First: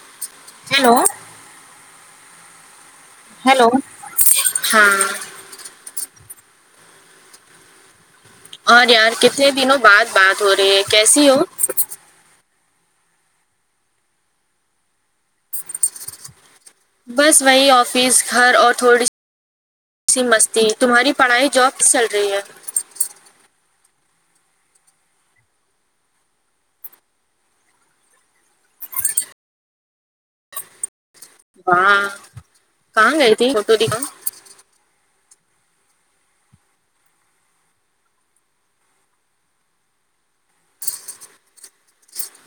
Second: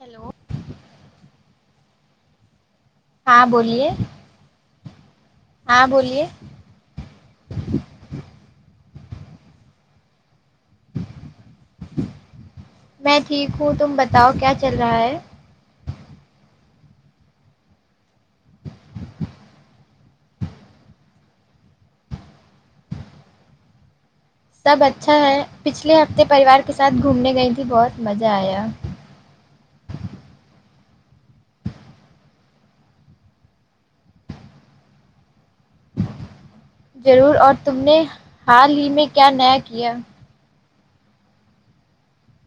hello hello ہاں hello بولیے ہاں ہاں بولیے اور یار کتنے دنوں بعد بات ہو رہی ہے کیسی ہو میں ٹھیک ہوں تم بتاؤ کیا چل رہا ہے بس وہی آفس گھر اور تھوڑی سی مستی تمہاری پڑھائی جاب سے چل رہی ہے سب اچھا ہے پچھلے ہفتے پریوار کے ساتھ گھومنے گئی تیں بہت مزہ آیا ہاں کہاں گئی تھی فوٹو دکھاؤ ضرور اور تم نے حال ہی میں کیا نیا کیا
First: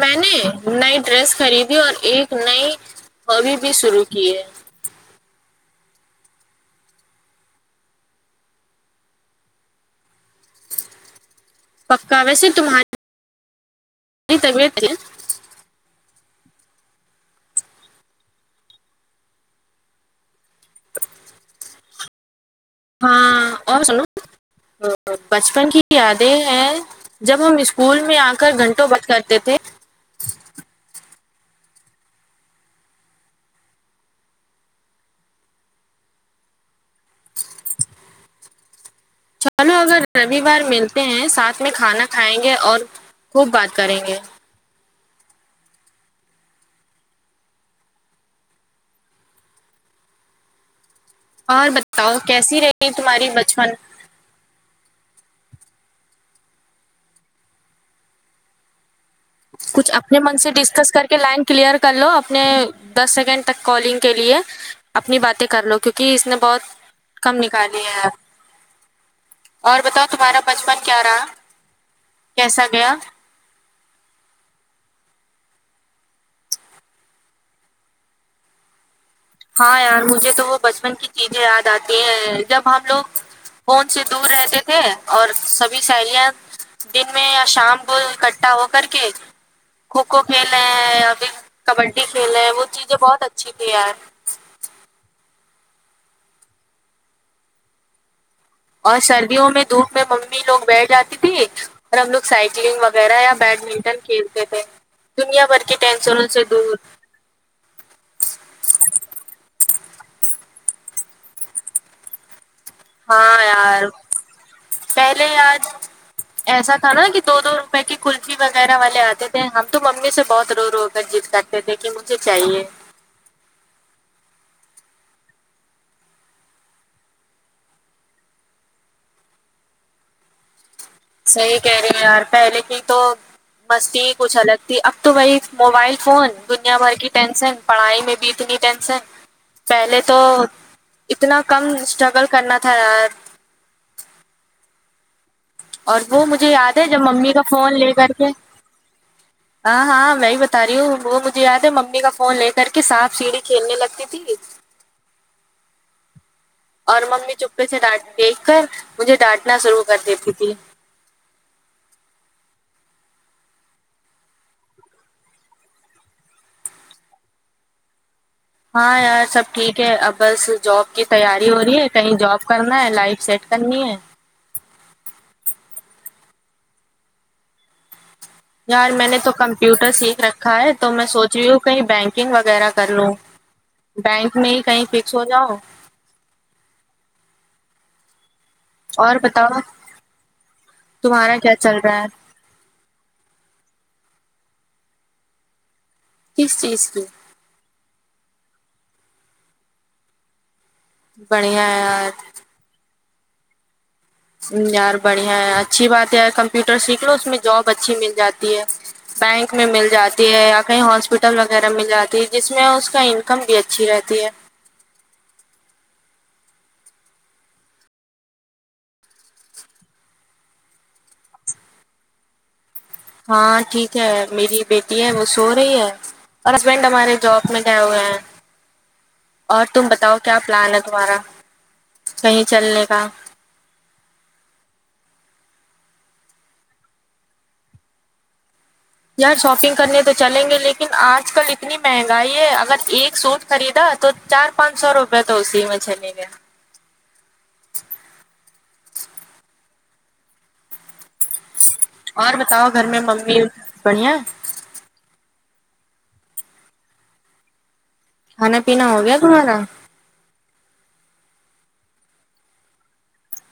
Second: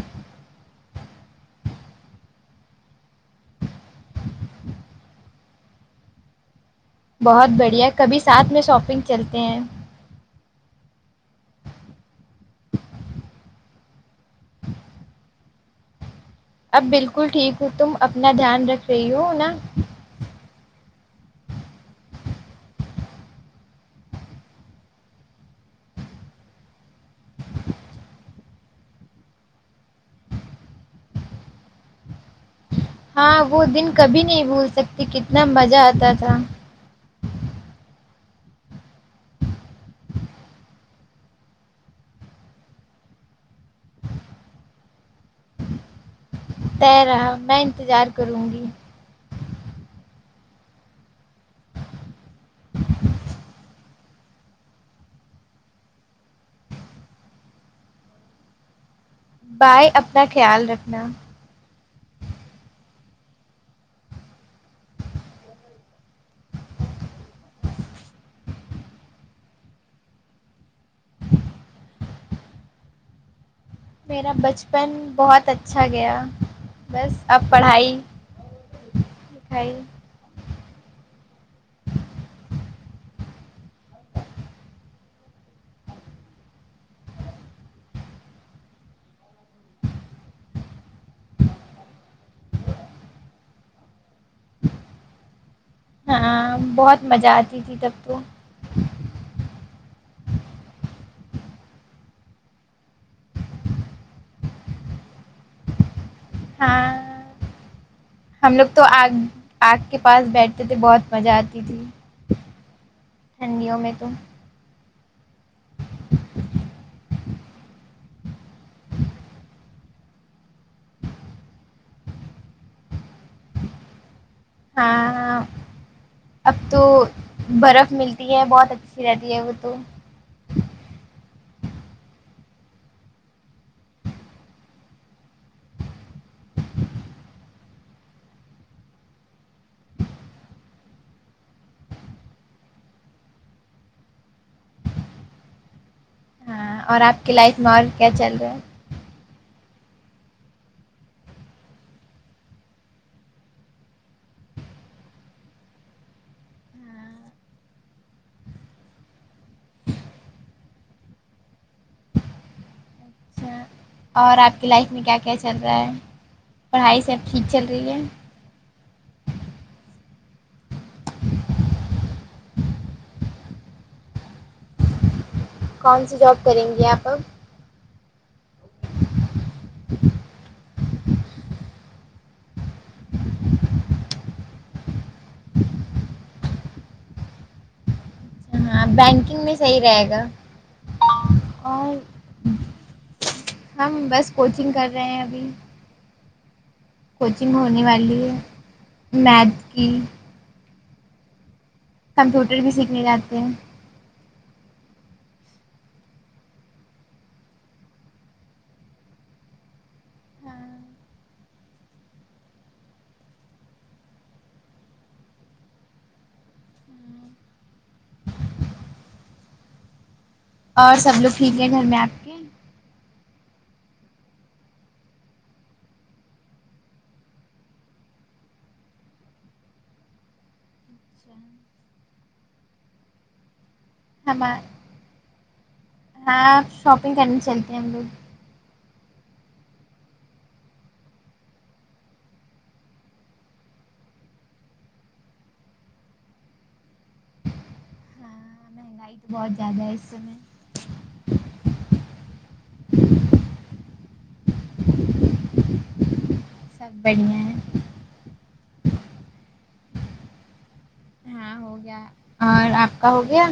میں نے نئی ڈریس خریدی اور ایک نئی ہابی بھی شروع کی ہے بہت بڑھیا کبھی ساتھ میں شاپنگ چلتے ہیں پکا ویسے تمہارے کی طبیعت اب بالکل ٹھیک ہو تم اپنا دھیان رکھ رہی ہو نا ہاں اور سنو بچپن کی یادیں ہیں جب ہم اسکول میں آ کر گھنٹوں ورک کرتے تھے ہاں وہ دن کبھی نہیں بھول سکتی کتنا مزہ آتا تھا چلو اگر رویوار ملتے ہیں ساتھ میں کھانا کھائیں گے اور خوب بات کریں گے طے رہا میں انتظار کروں گی اور بتاؤ کیسی رہی تمہاری بچپن بائے کچھ اپنے اپنا من سے خیال ڈسکس رکھنا کر کے لائن کلیئر کر لو اپنے دس سیکنڈ تک کالنگ کے لیے اپنی باتیں کر لو کیونکہ اس نے بہت کم نکالی ہے اور بتاؤ تمہارا بچپن کیا رہا کیسا گیا میرا بچپن بہت اچھا گیا بس اب پڑھائی [unintelligible] ہاں یار مجھے تو وہ بچپن کی چیزیں یاد آتی ہیں جب ہم لوگ فون سے دور رہتے تھے اور سبھی سیلیاں دن میں یا شام کو اکٹھا ہو کر کے کھوکھو کھیلے یا پھر کبڈی کھیل ہے وہ چیزیں بہت اچھی تھی ہاں بہت مزہ آتی تھی تب تو اور سردیوں میں دھوپ میں ممی لوگ بیٹھ جاتی تھی اور ہم لوگ سائیکلنگ وغیرہ یا بیڈمنٹن کھیلتے تھے دنیا بھر کی ٹینشنوں سے دور ہاں ہم لوگ تو آگ آگ کے پاس بیٹھتے تھے بہت مزہ آتی تھی ہاں ٹھنڈیوں یار میں تو پہلے آج ایسا تھا نا کہ کہ کلفی وغیرہ والے آتے تھے ہم تو ممی سے بہت رو رو کر ضد کرتے تھے کہ مجھے چاہیے ہاں اب تو برف ملتی ہے بہت اچھی رہتی ہے وہ تو صحیح کہہ رہے ہیں یار پہلے کی تو مستی کچھ الگ تھی اب تو وہی موبائل فون دنیا بھر کی ٹینسن پڑھائی میں بھی اتنی ٹینشن پہلے تو اتنا کم اسٹرگل کرنا تھا یار اور وہ مجھے یاد ہاں ہے جب اور آپ ممی کی کا لائف میں فون اور لے کیا کر کے چل رہا ہے ہاں ہاں میں بھی بتا رہی ہوں وہ مجھے یاد ہے ممی کا فون لے کر کے سانپ سیڑھی کھیلنے لگتی تھی اور ممی چپے سے ڈ دیکھ کر مجھے ڈانٹنا شروع کر دیتی تھی اچھا اور آپ کی لائف میں کیا کیا چل رہا ہے پڑھائی سب ٹھیک چل رہی ہے ہاں یار سب ٹھیک ہے اب بس جاب کی تیاری ہو رہی ہے کہیں جاب کرنا ہے لائف سیٹ کرنی ہے کون سی جاب کریں گی آپ اب یار میں نے تو کمپیوٹر سیکھ رکھا ہے تو میں سو جیو کہیں بینکنگ وغیرہ کر لوں بینک میں ہی کہیں فکس ہو جاؤ ہاں اور بینکنگ میں بتاؤ صحیح رہے گا تمہارا کیا چل اور رہا ہے ہم بس کوچنگ کر رہے ہیں ابھی کس چیز کی کوچنگ ہونے والی ہے میتھ کی بڑھیا ہے یار کمپیوٹر بھی سیکھنے جاتے ہیں یار بڑھیا ہے اچھی بات یار کمپیوٹر سیکھ لو اس میں جاب اچھی مل جاتی ہے بینک میں مل جا تی ہے یا کہیں ہاسپٹل وغیرہ مل جاتی جس میں اس کا انکم بھی اچھی رہتی ہے اور سب لوگ ٹھیک ہیں گھر میں آپ کے ہاں ٹھیک ہے میری بیٹی ہے وہ سو رہی ہے اور ہسبینڈ ہمارے جب میں گیے ہوئے ہیں اور تم بتاؤ کیا پلان ہے تمہارا کہیں چلنے کا ہمان ہاں شاپنگ کرنی چلتے ہیں ہم لوگ یار شاپنگ کرنے تو چلیں گے لیکن آج کل اتنی مہنگائی ہے اگر ایک سوٹ خریدا تو چار پانچ سو روپے تو اسی میں چلے گئے لائٹ بہت زیادہ ہے اس سمے میں اور بتاؤ گھر میں ممی بڑھیا سب بڑھیا ہیں کھانا پینا ہو گیا تمہارا ہاں ہو گیا اور آپ کا ہو گیا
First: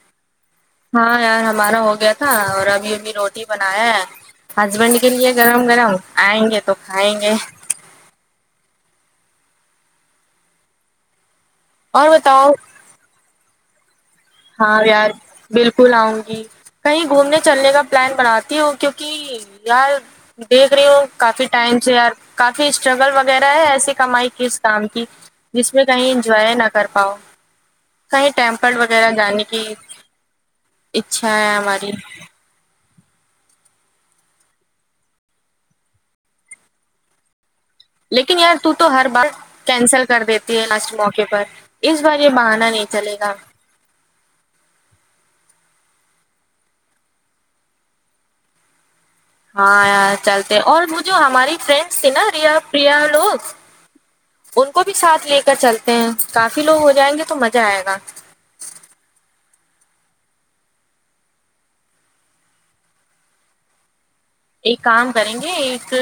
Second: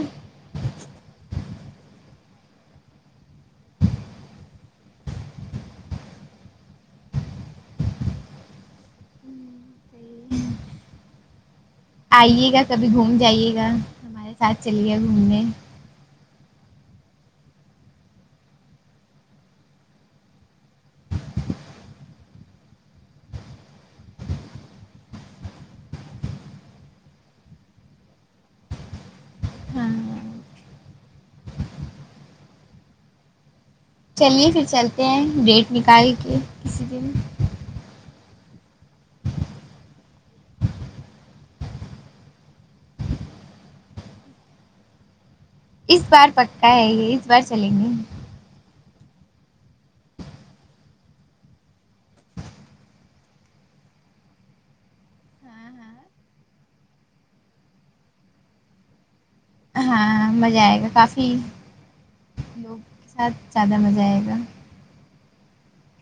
ہاں یار ہمارا ہو گیا تھا اور ابھی ابھی روٹی بنایا ہے ہسبینڈ کے لیے گرم گرم آئیں گے تو کھائیں گے اور بتاؤ آئیے گا ک بھی گھوم جائیے گا ہمارے ساتھ ہاں چلیے گا یار گھومنے بال کل اؤں گی کہیں گھومنے چلنے کا پلان بناتی ہوں کیوںکہ یار دیکھ رہی ہوں کافی ٹائم سے یار کافی اسٹرگل وغیرہ ہے ایسی کمائی کس کام کی جس میں کہیں انجوائے نہ کر پاؤ کہیں ٹیم پر وہ وغیرہ جانے کی ہاں اچھا ہے ہماری چلیے پھر چلتے ہیں ڈیٹ نکال کے کسی دن لیکن یار تو تو ہر بار کینسل کر دیتی ہے لاسٹ موقع پر اس بار یہ بہانا نہیں چلے گا اس بار پکا ہے یہ اس بار چلیں گے ہاں یار چلتے اور وہ جو ہماری فرینڈس تھی نا ریا پریا لوگ ان کو بھی ساتھ لے کر ہاں چلتے ہاں ہیں کافی لوگ ہو جائیں گے تو مزہ آئے گا ہاں مزہ آئے گا کافی لوگ کے ساتھ زیادہ مزہ آئے گا ایک کام کریں گے ایک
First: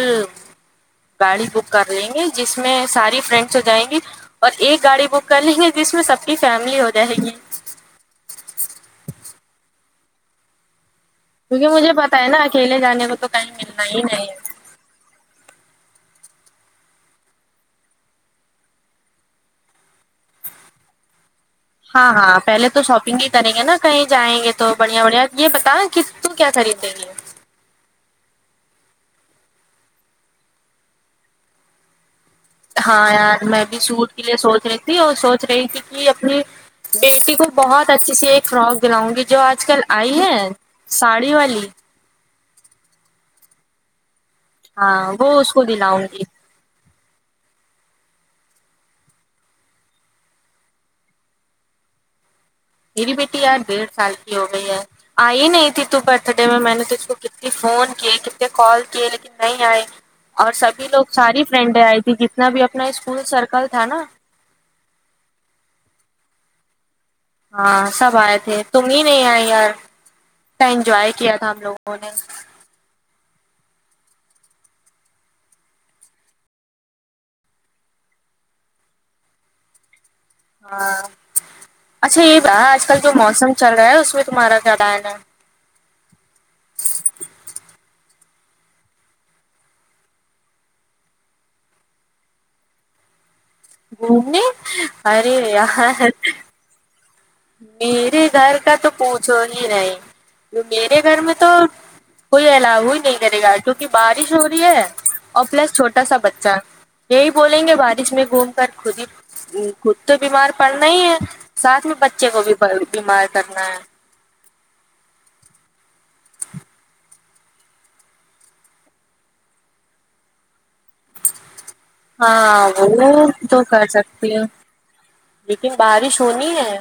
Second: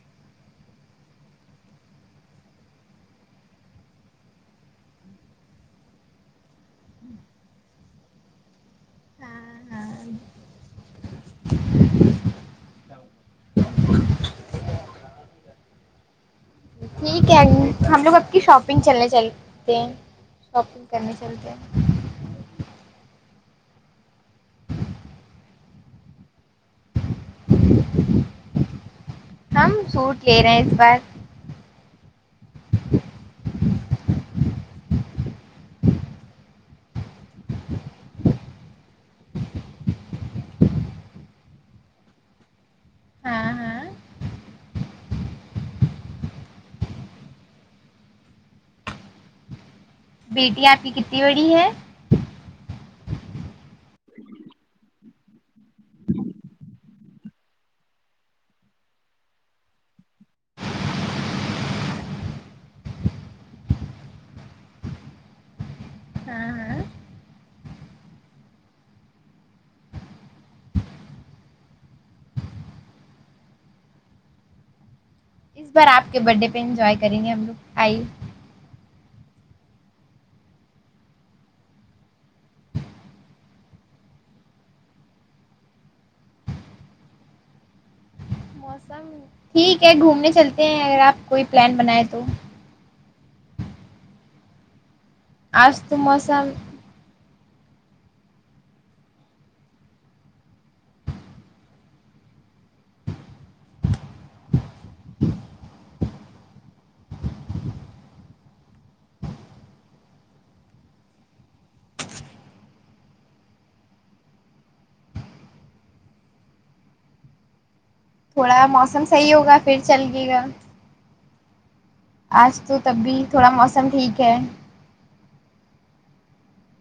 گاڑی بک کر لیں گے جس میں ساری فرینڈس ہو جائیں گی اور ایک گاڑی بک کر لیں گے جس میں سب کی فیملی ہو جائے گی ہاں ہاں کیونکہ مجھے پتا ہے نا اکیلے جانے کا تو کہی ملتا ہی نہیں ہے ٹھیک ہے ہم لوگ اب کی شاپنگ چلنے چلتے ہیں شاپنگ کرنے چلتے ہیں ہاں ہاں پہلے تو شاپنگ ہی کریں گے نا کہیں جائیں گے تو بڑھیا بڑھیا یہ بتا کہ تو کیا خریدیں گے ہم سوٹ لے رہے ہیں اس بار ہاں یار میں بھی سوٹ کے لیے سوچ رہی تھی اور سوچ رہی تھی کہ اپنی بیٹی کو بہت اچھی سی ایک فراک دلاؤں گی جو آج کل آئی ہے ساڑی والی ہاں ہاں ہاں وہ اس کو دلا انگی بیٹی آپ کی کتی بڑی ہے میری بیٹی یار ڈیڑھ سال کی ہو گئی ہے آئی نہیں تھی تو برتھ ڈے میں میں نے ترےکو کتنی فون کیے کتنے کال کیے لیکن نہیں آئی اور سبھی لوگ ساری فرینڈیں آئی تھی جتنا بھی اپنا اسکول سرکل تھا نا ہاں ہاں ہاں سب آئے تھے تم ہی نہیں آئے یار ا انجوائے کیا تھا ہم لوگوں نے اس بار آپ کے برتھ ڈے پہ انجوائے کریں گے ہم لوگ آئیے ہاں اچھا یہ آج کل جو موسم چل رہا ہے اس میں تمہارا کیا [unintelligible] ہے موسم ٹھیک ہے گھومنے چلتے ہیں اگر آپ کوئی پلان بنائیں تو گھومنے ارے آج تو یار موسم میرے گھر کا تو پوچھو ہی نہیں میرے گھر میں تو کوئی ایلاو ہی نہیں کرے گا کیونکہ بارش ہو رہی ہے اور پلس چھوٹا سا بچہ یہی بولیں گے بارش میں گھوم کر خود ہی خود تو بیمار پڑنا ہی ہے ساتھ میں بچے کو بھی بیمار کرنا ہے تھوڑا موسم صحیح ہوگا پھر چلیے گے ہاں تو تب بھی وہ تھوڑا تو کر موسم ٹھیک سکتی ہے ہوں لیکن بارش ہونی ہے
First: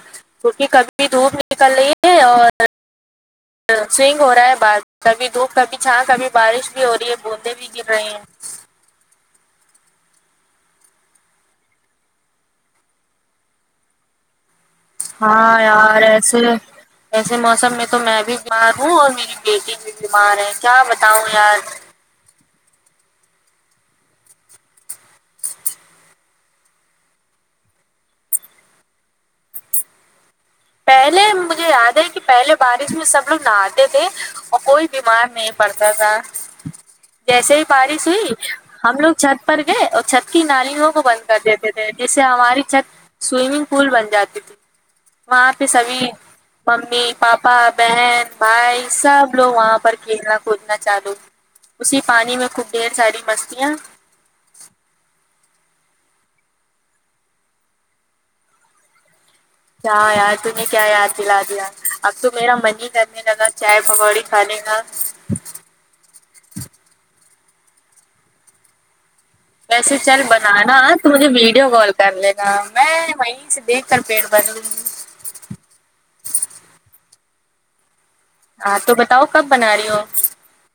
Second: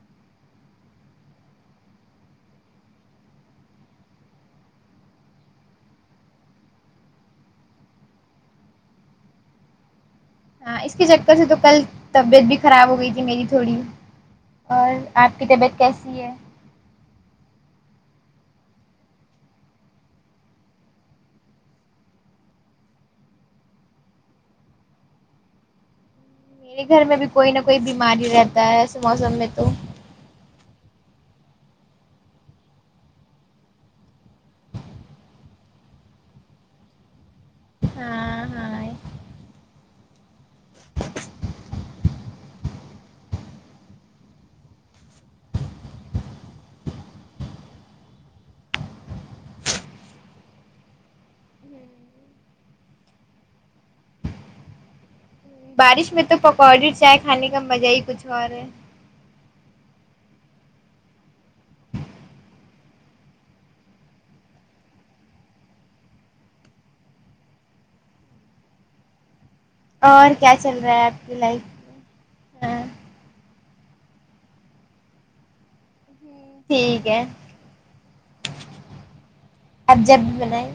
کیونکہ کبھی بھی دھوپ نکل رہی ہے اور سوئنگ ہو رہا ہے ب کبھی دھوپ کبھی چھا کبھی بارش بھی ہو رہی ہے بوندیں بھی گر رہے ہیں ہاں اس کے چکر سے تو کل طبیعت بھی خراب ہو گئی تھی میری تھوڑی اور آپ کی ہاں طبیعت یار کیسی ہے ایسے ایسے موسم میں تو میں بھی بیمار ہوں اور میری بیٹی بھی بیمار ہے کیا بتاؤں یار میرے گھر میں بھی کوئی نہ کوئی بیماری رہتا ہے ایسے موسم میں تو پہلے مجھے یاد ہے کہ پہلے بارش میں سب لوگ نہاتے تھے اور کوئی بیمار نہیں پڑتا تھا جیسے ہی بارش ہوئی ہاں ہاں ہم لوگ چھت پر گئے اور چھت کی نالیوں کو بند کر دیتے تھے جس سے ہماری چھت سوئمنگ پول بن جاتی تھی وہاں پہ سبھی ممی پاپا بہن بھائی سب لوگ وہاں پر کھیلنا کودنا چالو اسی پانی میں خوب ڈھیر ساری مستیاں بارش میں تو پکوڑی چائے کھانے کا مزہ ہی کچھ اور ہے کیا یار تو نے کیا یاد دلا دیا اب تو میرا من ہی کرنے لگا چائے پکوڑی کھانے کا ویسے چل اور کیا بنانا چل رہا ہے تو آپ مجھے کی لائف ویڈیو کال میں کر لے گا ہاں میں وہیں سے دیکھ کر پیڑ بھر لو ٹھیک ہے ہاں تو بتاؤ کب بنا رہی ہو اب جب بھی بنائیں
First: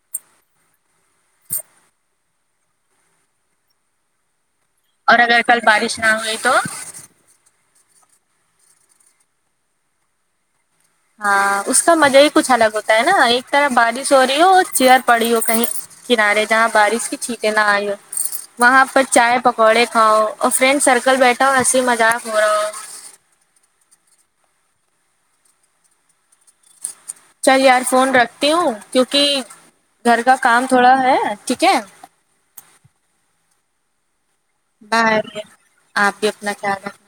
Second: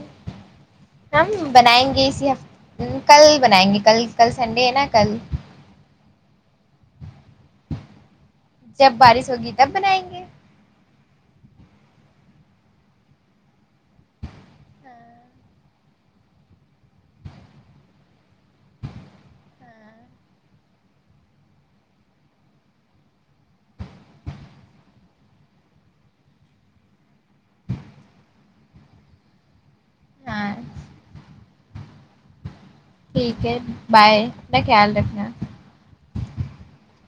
ہم بنائیں گے اسی ہف کل بنائیں گے کل کل سنڈے ہے نا اور اگر کل بارش نہ ہوئی تو جب بارش ہوگی تب بنائیں گے ہاں اس کا مزہ ہی کچھ الگ ہوتا ہے نا ایک طرف بارش ہو رہی ہو اور چیئر ہاں پڑی ہو کہیں کنارے جہاں بارش بھی چھینیکے نہ آئی رہے ہو وہاں پر چائے پکوڑے ہاں کھاؤ اور فرینڈ سرکل بیٹھا ہو ہنسی مذاق ہو رہا ہو چل یار فون رکھتی ہوں کیوںکہ گھر کا ہاں کام تھوڑا ہے ٹھیک ہے ٹھیک ہے بائے اپنا خیال بائے رکھنا آپ بھی اپنا خیال رکھ